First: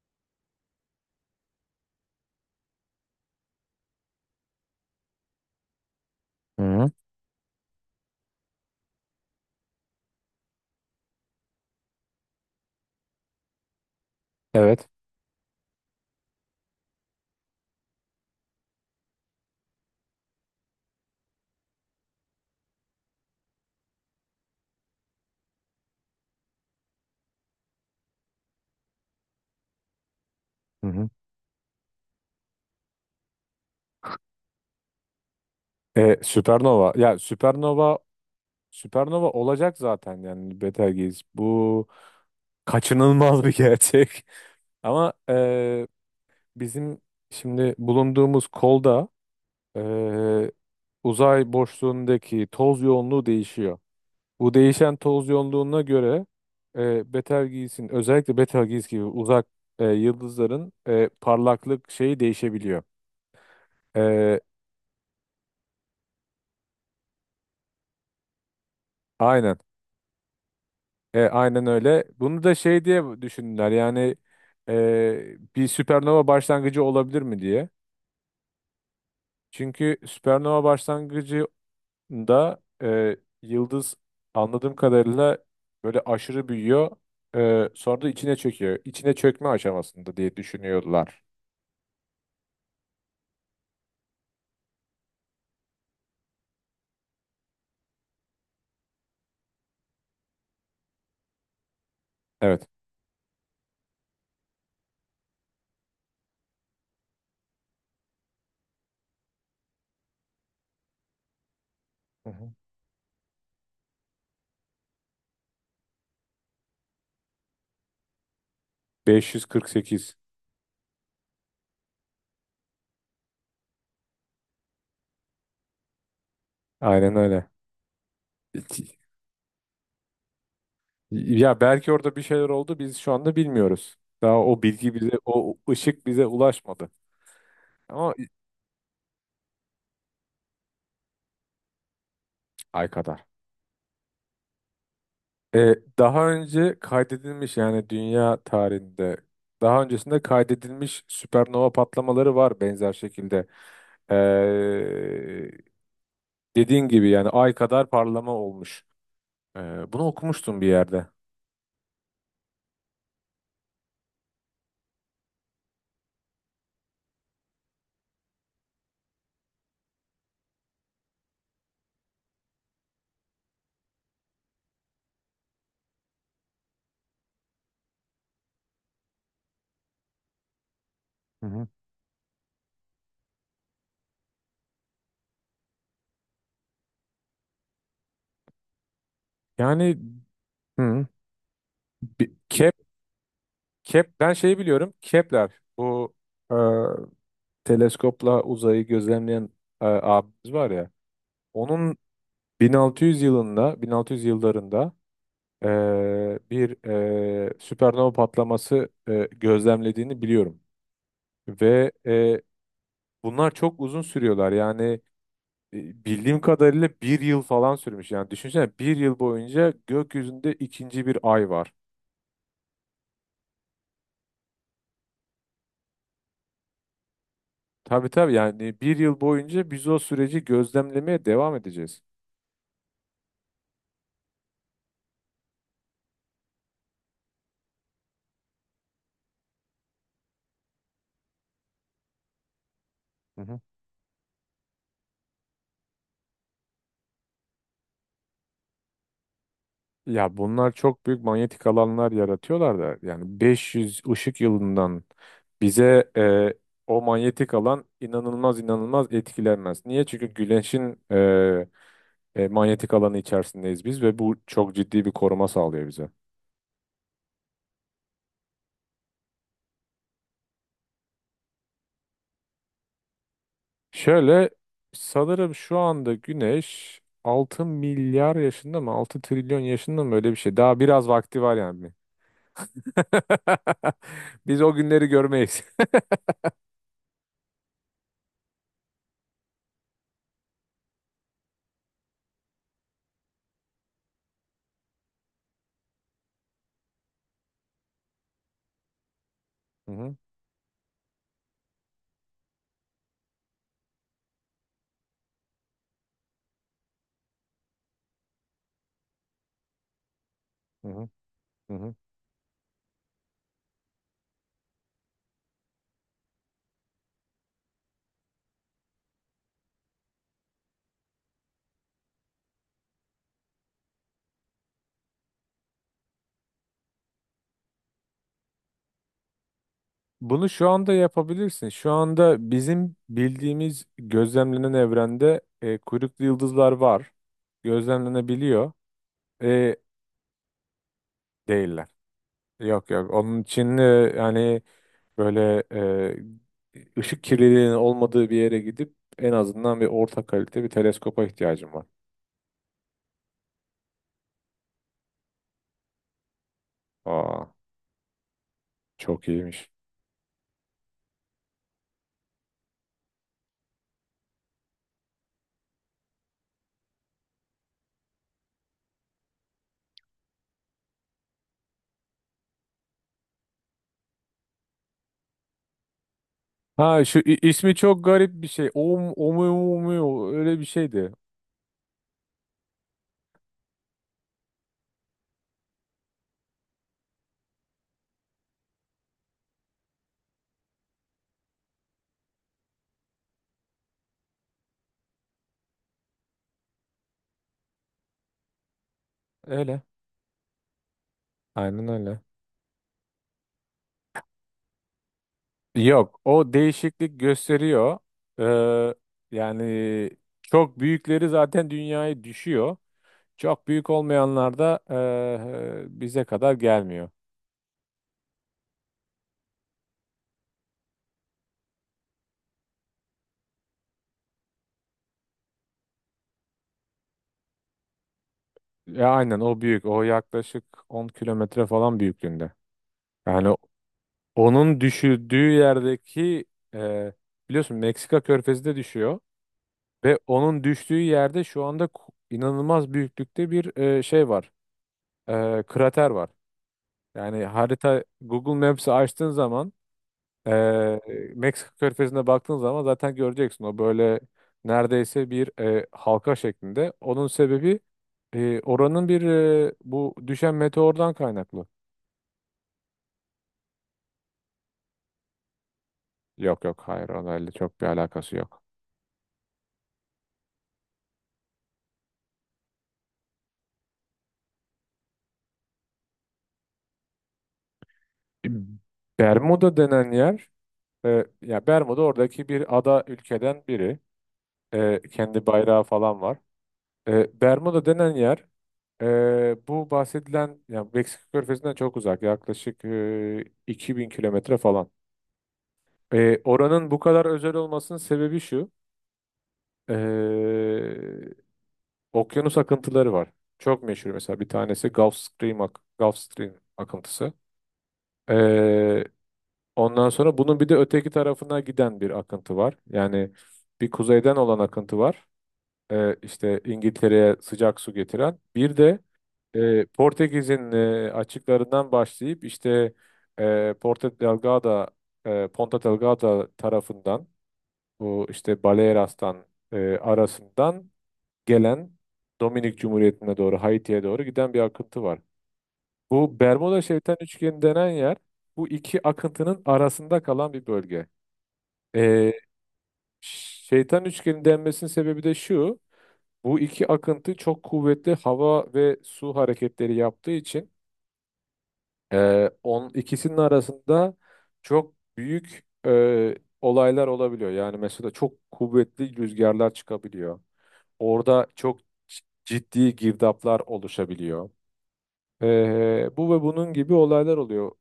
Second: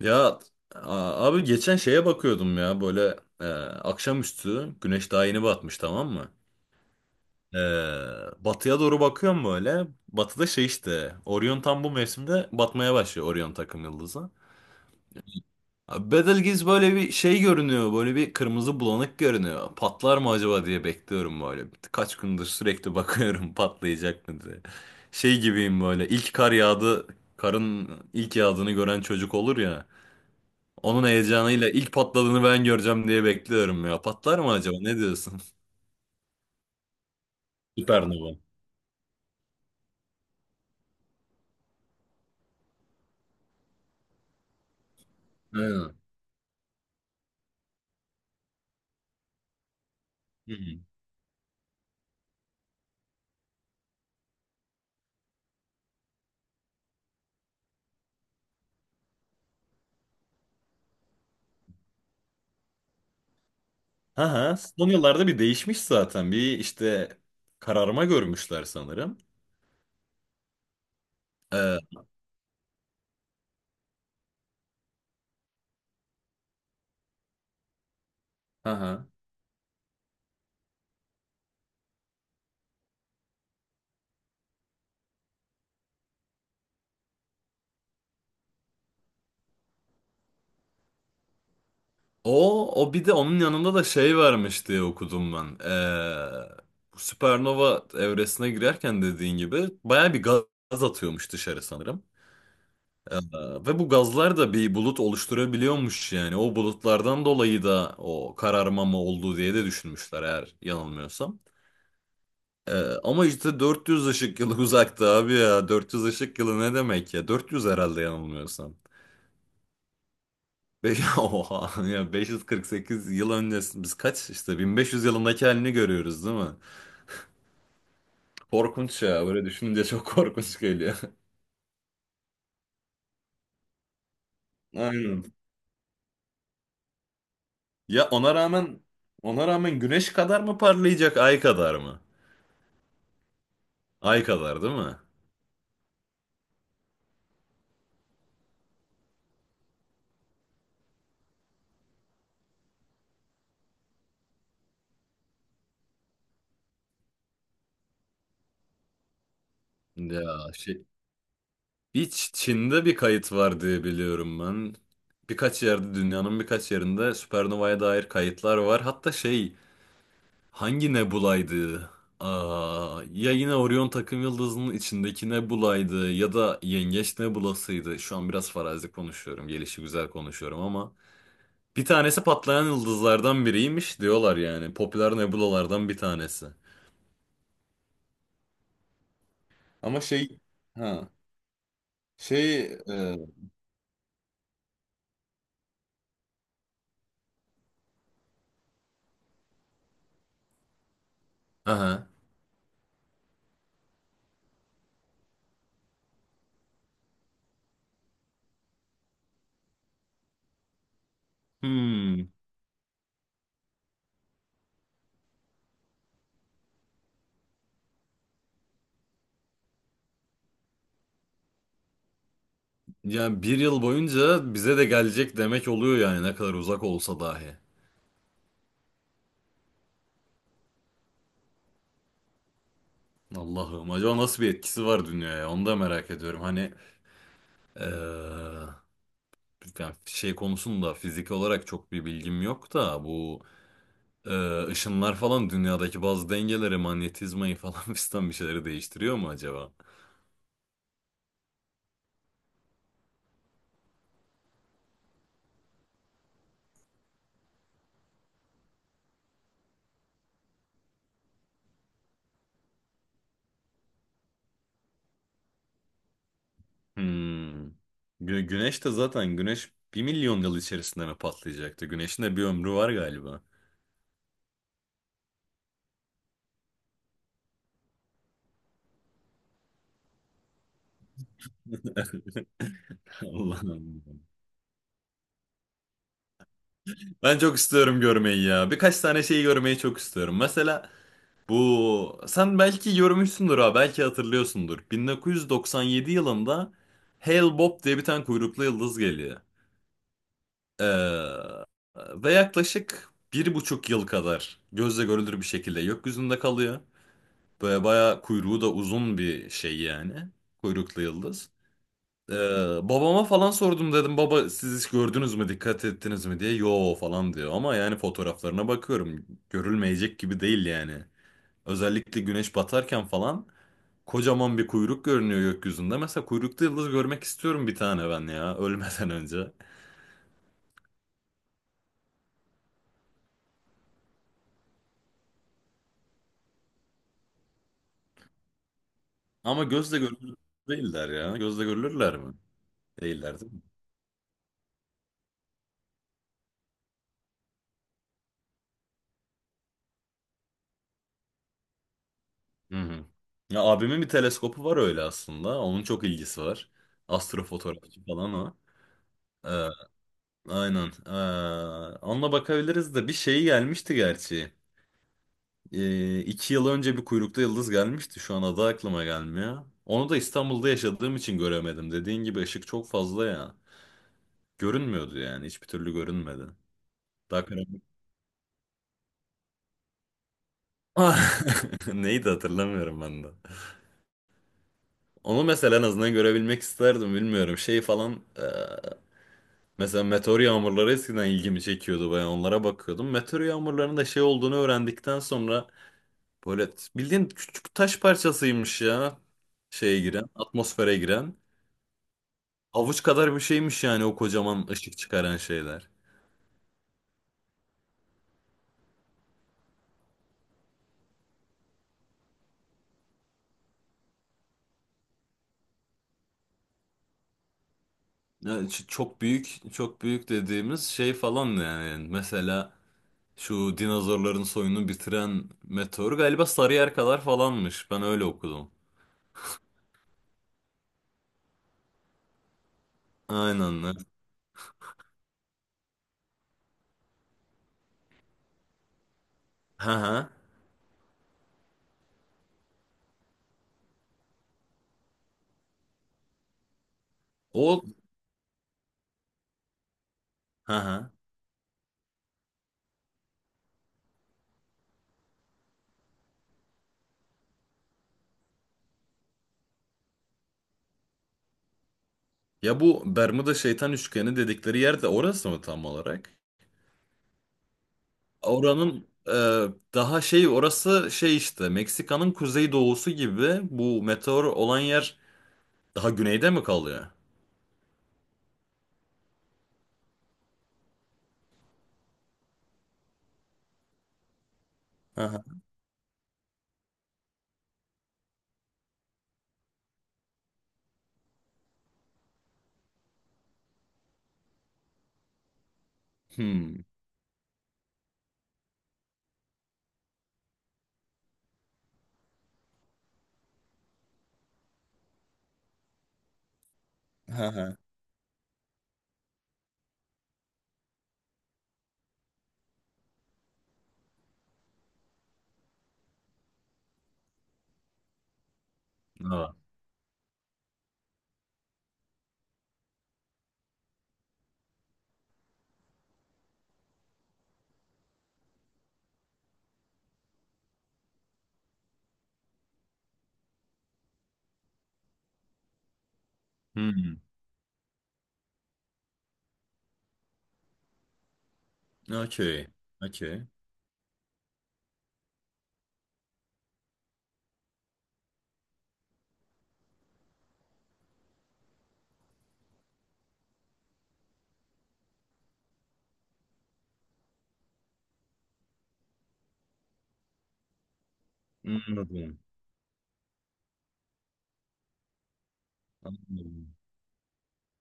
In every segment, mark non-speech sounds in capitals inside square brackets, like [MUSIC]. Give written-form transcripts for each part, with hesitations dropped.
Ya, abi, geçen şeye bakıyordum ya, böyle e, akşamüstü güneş daha yeni batmış, tamam mı? Hı hı. E, Batıya doğru bakıyorum böyle. Batıda şey işte Orion, tam bu mevsimde batmaya başlıyor, Orion takım yıldızı. Evet. Abi Betelgeuse böyle bir şey görünüyor, böyle bir kırmızı bulanık görünüyor. Patlar mı acaba diye bekliyorum böyle. Kaç gündür sürekli bakıyorum [LAUGHS] patlayacak mı diye. Şey gibiyim, böyle ilk kar yağdı, karın ilk yağdığını gören çocuk olur ya. Hı Onun hı. heyecanıyla ilk patladığını ben göreceğim diye bekliyorum ya. Patlar mı acaba? Ne diyorsun? Süpernova. Ya [LAUGHS] Süpernova Süpernova. Süpernova olacak zaten yani Betelgeuse. Bu kaçınılmaz bir gerçek. [LAUGHS] Ama Aynen. bizim şimdi bulunduğumuz kolda e, Hı hı. uzay boşluğundaki toz yoğunluğu değişiyor. Bu değişen toz yoğunluğuna göre Betelgeuse'in özellikle Betelgeuse gibi uzak yıldızların parlaklık şeyi değişebiliyor. Ha E, ha. Son yıllarda bir değişmiş zaten. Bir işte kararma görmüşler sanırım. aynen. Aynen Ee, öyle. Bunu da şey diye düşündüler yani bir süpernova başlangıcı olabilir mi diye. ha ha. Çünkü süpernova başlangıcında yıldız anladığım kadarıyla böyle aşırı büyüyor. Sonra da içine çöküyor. İçine çökme aşamasında diye düşünüyorlar. O bir de onun yanında da şey varmış diye okudum ben. Bu süpernova evresine girerken, dediğin gibi, baya bir gaz atıyormuş dışarı sanırım. Evet. Ee, Ve bu gazlar da bir bulut oluşturabiliyormuş yani. O bulutlardan dolayı da o kararmama olduğu diye de düşünmüşler, eğer yanılmıyorsam. Hı hı. Ee, Ama işte 400 ışık yılı [LAUGHS] uzakta abi ya. 400 ışık yılı ne demek ya? 400 herhalde, yanılmıyorsam. 548. Be [LAUGHS] oha ya, 548 yıl öncesi, biz kaç işte 1500 yılındaki halini görüyoruz değil mi? Aynen öyle. İki- Korkunç ya, böyle düşününce çok korkunç geliyor. Ya belki orada bir şeyler oldu, biz şu anda bilmiyoruz. Daha o [LAUGHS] bilgi bize, Aynen. o ışık bize ulaşmadı. Ya Ama ona rağmen güneş kadar mı parlayacak, ay kadar mı? ay kadar. Ay kadar değil mi? Daha önce kaydedilmiş yani dünya tarihinde daha öncesinde kaydedilmiş süpernova patlamaları var benzer şekilde. E, Dediğin gibi yani ay kadar parlama olmuş. E, Bunu Ya okumuştum bir şey, yerde. bir Çin'de bir kayıt var diye biliyorum ben. Birkaç yerde Dünyanın birkaç yerinde süpernovaya dair kayıtlar var. Hatta şey, hangi nebulaydı? Aa, ya yine Orion takım yıldızının içindeki nebulaydı ya da Yengeç nebulasıydı. Şu an biraz farazi konuşuyorum, gelişigüzel konuşuyorum, ama Hı hı. bir tanesi patlayan yıldızlardan biriymiş diyorlar yani. Popüler nebulalardan bir tanesi. Yani. Ama şey, Hı. ha, bi- şey Kep, e, Kep ben şeyi biliyorum. Kepler, bu e, teleskopla uzayı gözlemleyen abimiz var ya. Onun aha. 1600 yılında 1600 yıllarında bir süpernova patlaması gözlemlediğini biliyorum. Ve Hmm. Bunlar çok uzun sürüyorlar. Yani bildiğim kadarıyla bir yıl falan sürmüş. Yani düşünsene, bir yıl boyunca gökyüzünde ikinci bir ay var. Yani 1 yıl boyunca bize de gelecek demek oluyor yani, ne kadar uzak olsa dahi. Tabii tabii, yani bir yıl boyunca biz o süreci gözlemlemeye devam edeceğiz. Allah'ım, acaba nasıl bir etkisi var dünyaya, onu da merak ediyorum. Hani eee, yani şey konusunda fizik olarak çok bir bilgim yok da, bu ışınlar falan dünyadaki bazı dengeleri, manyetizmayı falan [LAUGHS] fistan bir şeyleri değiştiriyor mu acaba? Ya bunlar çok büyük manyetik alanlar yaratıyorlar da yani 500 ışık yılından bize o manyetik alan inanılmaz inanılmaz etkilenmez. Niye? Çünkü Güneş'in manyetik alanı içerisindeyiz biz ve bu çok ciddi bir koruma sağlıyor bize. Hmm. Güneş de zaten, güneş 1 milyon yıl içerisinde mi patlayacaktı? Güneşin de bir ömrü var galiba. Şöyle, sanırım şu anda Güneş 6 milyar yaşında mı 6 trilyon yaşında mı, öyle bir şey. Daha biraz vakti var yani. [LAUGHS] [LAUGHS] Allah'ım. Biz o günleri görmeyiz. Ben çok istiyorum görmeyi ya. Birkaç tane şeyi görmeyi çok istiyorum. Mesela bu, sen belki görmüşsündür ha, belki hatırlıyorsundur. 1997 yılında Hale Bob diye bir tane kuyruklu yıldız geliyor. Hı hı, Ee, Ve yaklaşık 1,5 yıl kadar gözle görülür bir şekilde gökyüzünde kalıyor. Böyle bayağı, kuyruğu da uzun bir şey yani. hı Kuyruklu hı, yıldız. hı hı. Ee, Babama falan sordum, dedim baba siz hiç gördünüz mü, dikkat ettiniz mi diye, yo falan diyor, ama yani fotoğraflarına bakıyorum görülmeyecek gibi değil yani. Özellikle güneş batarken falan kocaman bir kuyruk görünüyor gökyüzünde. Mesela kuyruklu yıldız görmek istiyorum bir tane ben ya, [LAUGHS] ölmeden önce. Bunu şu anda yapabilirsin. Şu anda bizim bildiğimiz gözlemlenen evrende kuyruklu yıldızlar var. Gözlemlenebiliyor. Ama E, gözle görülür değiller ya. Gözle Değiller. görülürler mi? Yok yok. Değiller, Onun değil mi? için yani böyle ışık kirliliğinin olmadığı bir yere gidip en azından bir orta kalite bir teleskopa ihtiyacım var. Hı hı. Ya, abimin bir teleskopu var öyle aslında. Onun çok ilgisi var. Aa, Astrofotoğrafçı falan o. çok iyiymiş. Aynen. Onunla bakabiliriz de, bir şey gelmişti gerçi. 2 yıl önce bir kuyruklu yıldız gelmişti. Şu an adı aklıma gelmiyor. Onu da İstanbul'da yaşadığım için göremedim. Dediğin gibi ışık çok fazla ya. Görünmüyordu yani. Hiçbir türlü görünmedi. Ha, şu Daha ismi karanlık. çok garip bir şey. Om, omu, omu, öyle bir şeydi. Ah! [LAUGHS] Neydi, hatırlamıyorum ben de. Onu mesela en azından görebilmek isterdim. Bilmiyorum. Şey falan. Mesela meteor yağmurları eskiden ilgimi çekiyordu. Ben onlara bakıyordum. Meteor yağmurlarının da şey olduğunu öğrendikten sonra, böyle bildiğin küçük taş parçasıymış ya. Öyle. Şeye giren, atmosfere giren. Aynen öyle. Avuç kadar bir şeymiş yani, o kocaman ışık çıkaran şeyler. Yok, o değişiklik gösteriyor. Ee, yani çok büyükleri zaten dünyaya düşüyor. Çok büyük olmayanlar da bize kadar gelmiyor. Yani çok büyük, çok büyük dediğimiz şey falan yani. Mesela şu dinozorların soyunu bitiren meteor galiba Sarıyer kadar falanmış. Ben öyle okudum. Ya aynen, o büyük. O yaklaşık 10 kilometre falan büyüklüğünde. Yani Aynen. Evet. onun düşürdüğü yerdeki eee, biliyorsun, Meksika Körfezi de düşüyor Ha ve ha. onun düştüğü yerde şu anda inanılmaz büyüklükte bir şey var. Krater var. Yani O, harita, Google Maps'i açtığın zaman ha ha. Ee, Meksika körfezine baktığın zaman zaten göreceksin, o böyle neredeyse bir halka şeklinde. Onun sebebi oranın bir bu düşen meteordan kaynaklı. Ya bu Bermuda Şeytan Üçgeni dedikleri yer de orası mı tam olarak? Yok yok, hayır, onlarla çok bir alakası yok. Oranın daha şey, orası şey işte, Meksika'nın kuzeydoğusu gibi, bu meteor olan yer daha güneyde mi kalıyor? [CLEARS THROAT] Bermuda denen yer ya Bermuda oradaki bir ada ülkeden biri. Aha. Kendi bayrağı falan var. Bermuda denen yer bu bahsedilen, ya Meksika körfezinden çok uzak, yaklaşık 2.000 kilometre falan. Hmm. Oranın bu kadar özel olmasının sebebi şu. e, Okyanus akıntıları var. Çok meşhur mesela bir tanesi Gulf Stream, Gulf Stream akıntısı. aha. E, Ondan sonra bunun bir de öteki tarafına giden bir akıntı var. Yani bir kuzeyden olan akıntı var. İşte İngiltere'ye sıcak su getiren. Bir de Ha. Portekiz'in açıklarından başlayıp işte Porto Delgado, Ponta Delgada tarafından, bu işte Baleares'tan arasından gelen, Dominik Cumhuriyeti'ne doğru Haiti'ye doğru giden bir akıntı var. Bu Bermuda Şeytan Hmm. Üçgeni denen yer bu iki akıntının arasında kalan bir bölge. E, Okey. Okey. Şeytan Üçgeni denmesinin sebebi de şu. Bu iki akıntı çok kuvvetli hava ve su hareketleri yaptığı için ikisinin arasında çok büyük olaylar olabiliyor. Yani mesela çok kuvvetli rüzgarlar çıkabiliyor. Orada çok Anladım. ciddi girdaplar oluşabiliyor. Bu ve bunun Anladım. gibi olaylar oluyor.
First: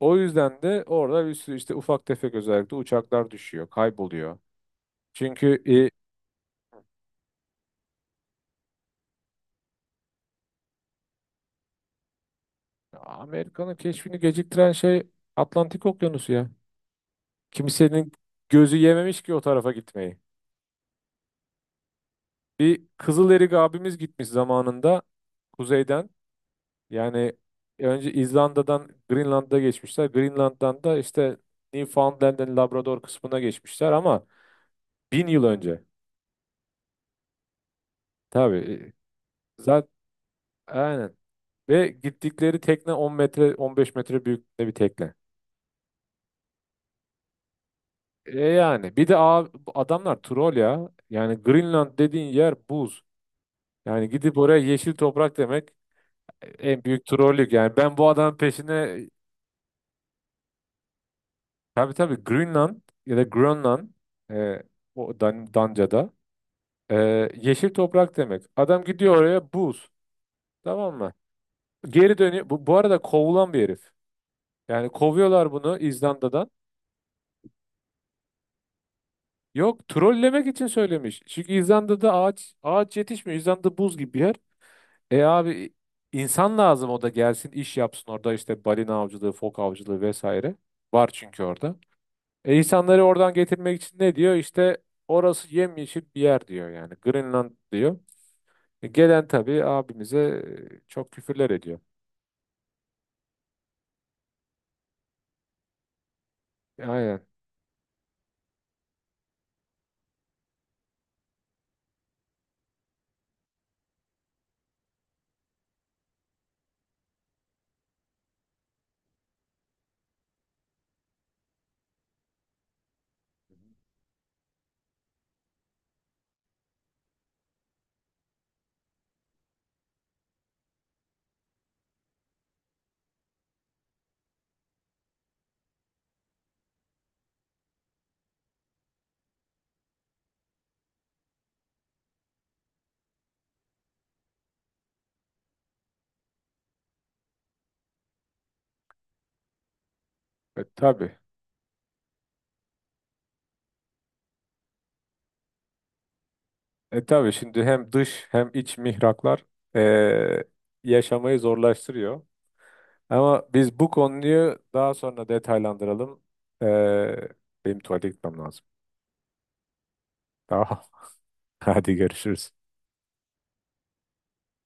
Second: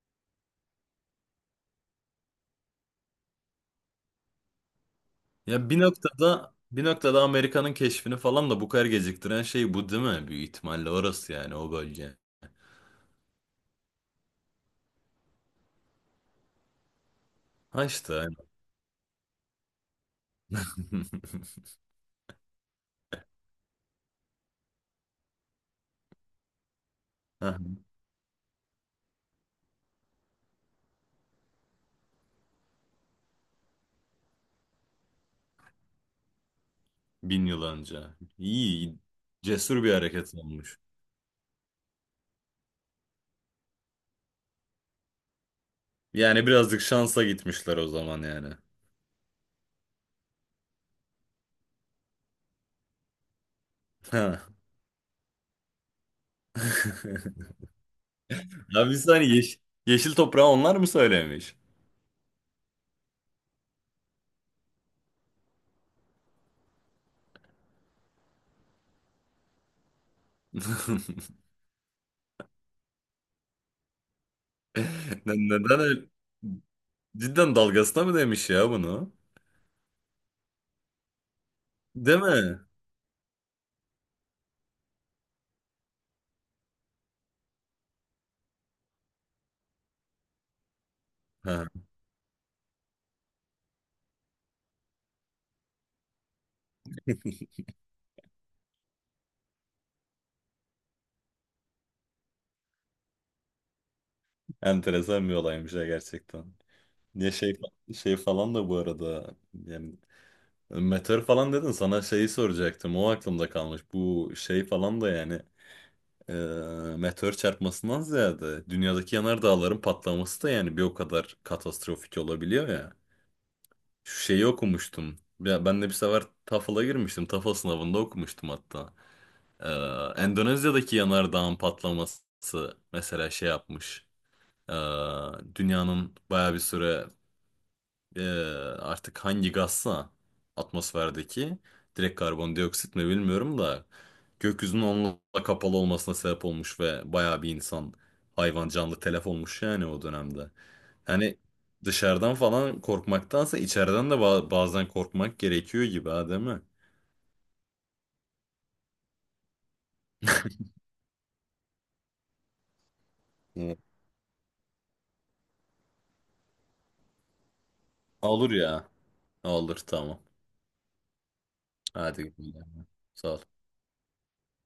O yüzden de orada bir sürü işte ufak tefek özellikle uçaklar düşüyor, kayboluyor. Çünkü Ya, bir noktada bir noktada Amerika'nın keşfini falan da bu kadar geciktiren şey bu değil mi? Büyük ihtimalle orası yani, o bölge. Amerika'nın keşfini geciktiren şey Atlantik Okyanusu ya. Ha Kimsenin işte, aynen. gözü yememiş ki o tarafa gitmeyi. [LAUGHS] Bir Kızıl Erik abimiz gitmiş zamanında kuzeyden. Yani Heh, önce İzlanda'dan Greenland'a geçmişler. Greenland'dan da işte Newfoundland'ın Labrador kısmına geçmişler, ama bin yıl önce. 1000 yıl önce. Tabii. İyi, cesur Zaten bir hareket olmuş. aynen. Ve gittikleri tekne 10 metre 15 metre büyüklüğünde bir tekne. Yani birazcık şansa gitmişler o zaman yani. Yani bir de adamlar troll ya. Yani Greenland dediğin yer buz. Yani gidip Ha. oraya yeşil toprak demek en büyük trollük. [LAUGHS] Yani ben bu adamın Ya bir peşine. saniye, yeşil toprağı onlar mı söylemiş? Tabii tabii, Greenland ya da Grönland e, o Danca'da. Yeşil toprak demek. Adam gidiyor, oraya buz. Tamam mı? [LAUGHS] Geri dönüyor. Bu arada kovulan bir herif. Yani kovuyorlar Neden bunu öyle? İzlanda'dan. Cidden dalgasına mı demiş ya bunu? Yok, trollemek için söylemiş. Çünkü İzlanda'da Değil ağaç mi? ağaç yetişmiyor. İzlanda buz gibi bir yer. E abi, insan lazım, o da gelsin iş yapsın orada, işte balina avcılığı, fok avcılığı vesaire. Var çünkü Ha. orada. E insanları oradan getirmek için ne diyor? İşte orası yemyeşil bir yer diyor yani. Greenland [LAUGHS] diyor. Gelen tabii abimize çok küfürler ediyor. Enteresan bir olaymış ya, gerçekten. Aynen. Ya şey, şey falan da bu arada yani, meteor falan dedin, sana şeyi soracaktım, o aklımda kalmış. Bu şey falan da yani, e, meteor çarpmasından ziyade dünyadaki yanardağların patlaması da yani bir o kadar katastrofik olabiliyor ya. Şu şeyi okumuştum. Ya ben de bir sefer TOEFL'a girmiştim. TOEFL sınavında okumuştum hatta. E, Endonezya'daki yanardağın patlaması mesela şey yapmış. E, Dünyanın baya bir süre, ee, artık hangi gazsa atmosferdeki, direkt karbondioksit mi bilmiyorum da, gökyüzünün onunla kapalı olmasına sebep olmuş ve bayağı bir insan, hayvan, canlı telef olmuş yani o dönemde. Tabii. Hani dışarıdan falan korkmaktansa, içeriden de bazen korkmak gerekiyor gibi, ha, değil mi? Tabii şimdi hem dış hem iç mihraklar e, yaşamayı zorlaştırıyor. Ama Evet. biz bu konuyu daha sonra detaylandıralım. E, Benim tuvalete gitmem Olur lazım. ya. Olur, tamam. Tamam. [LAUGHS] Hadi Hadi. görüşürüz. Sağ ol.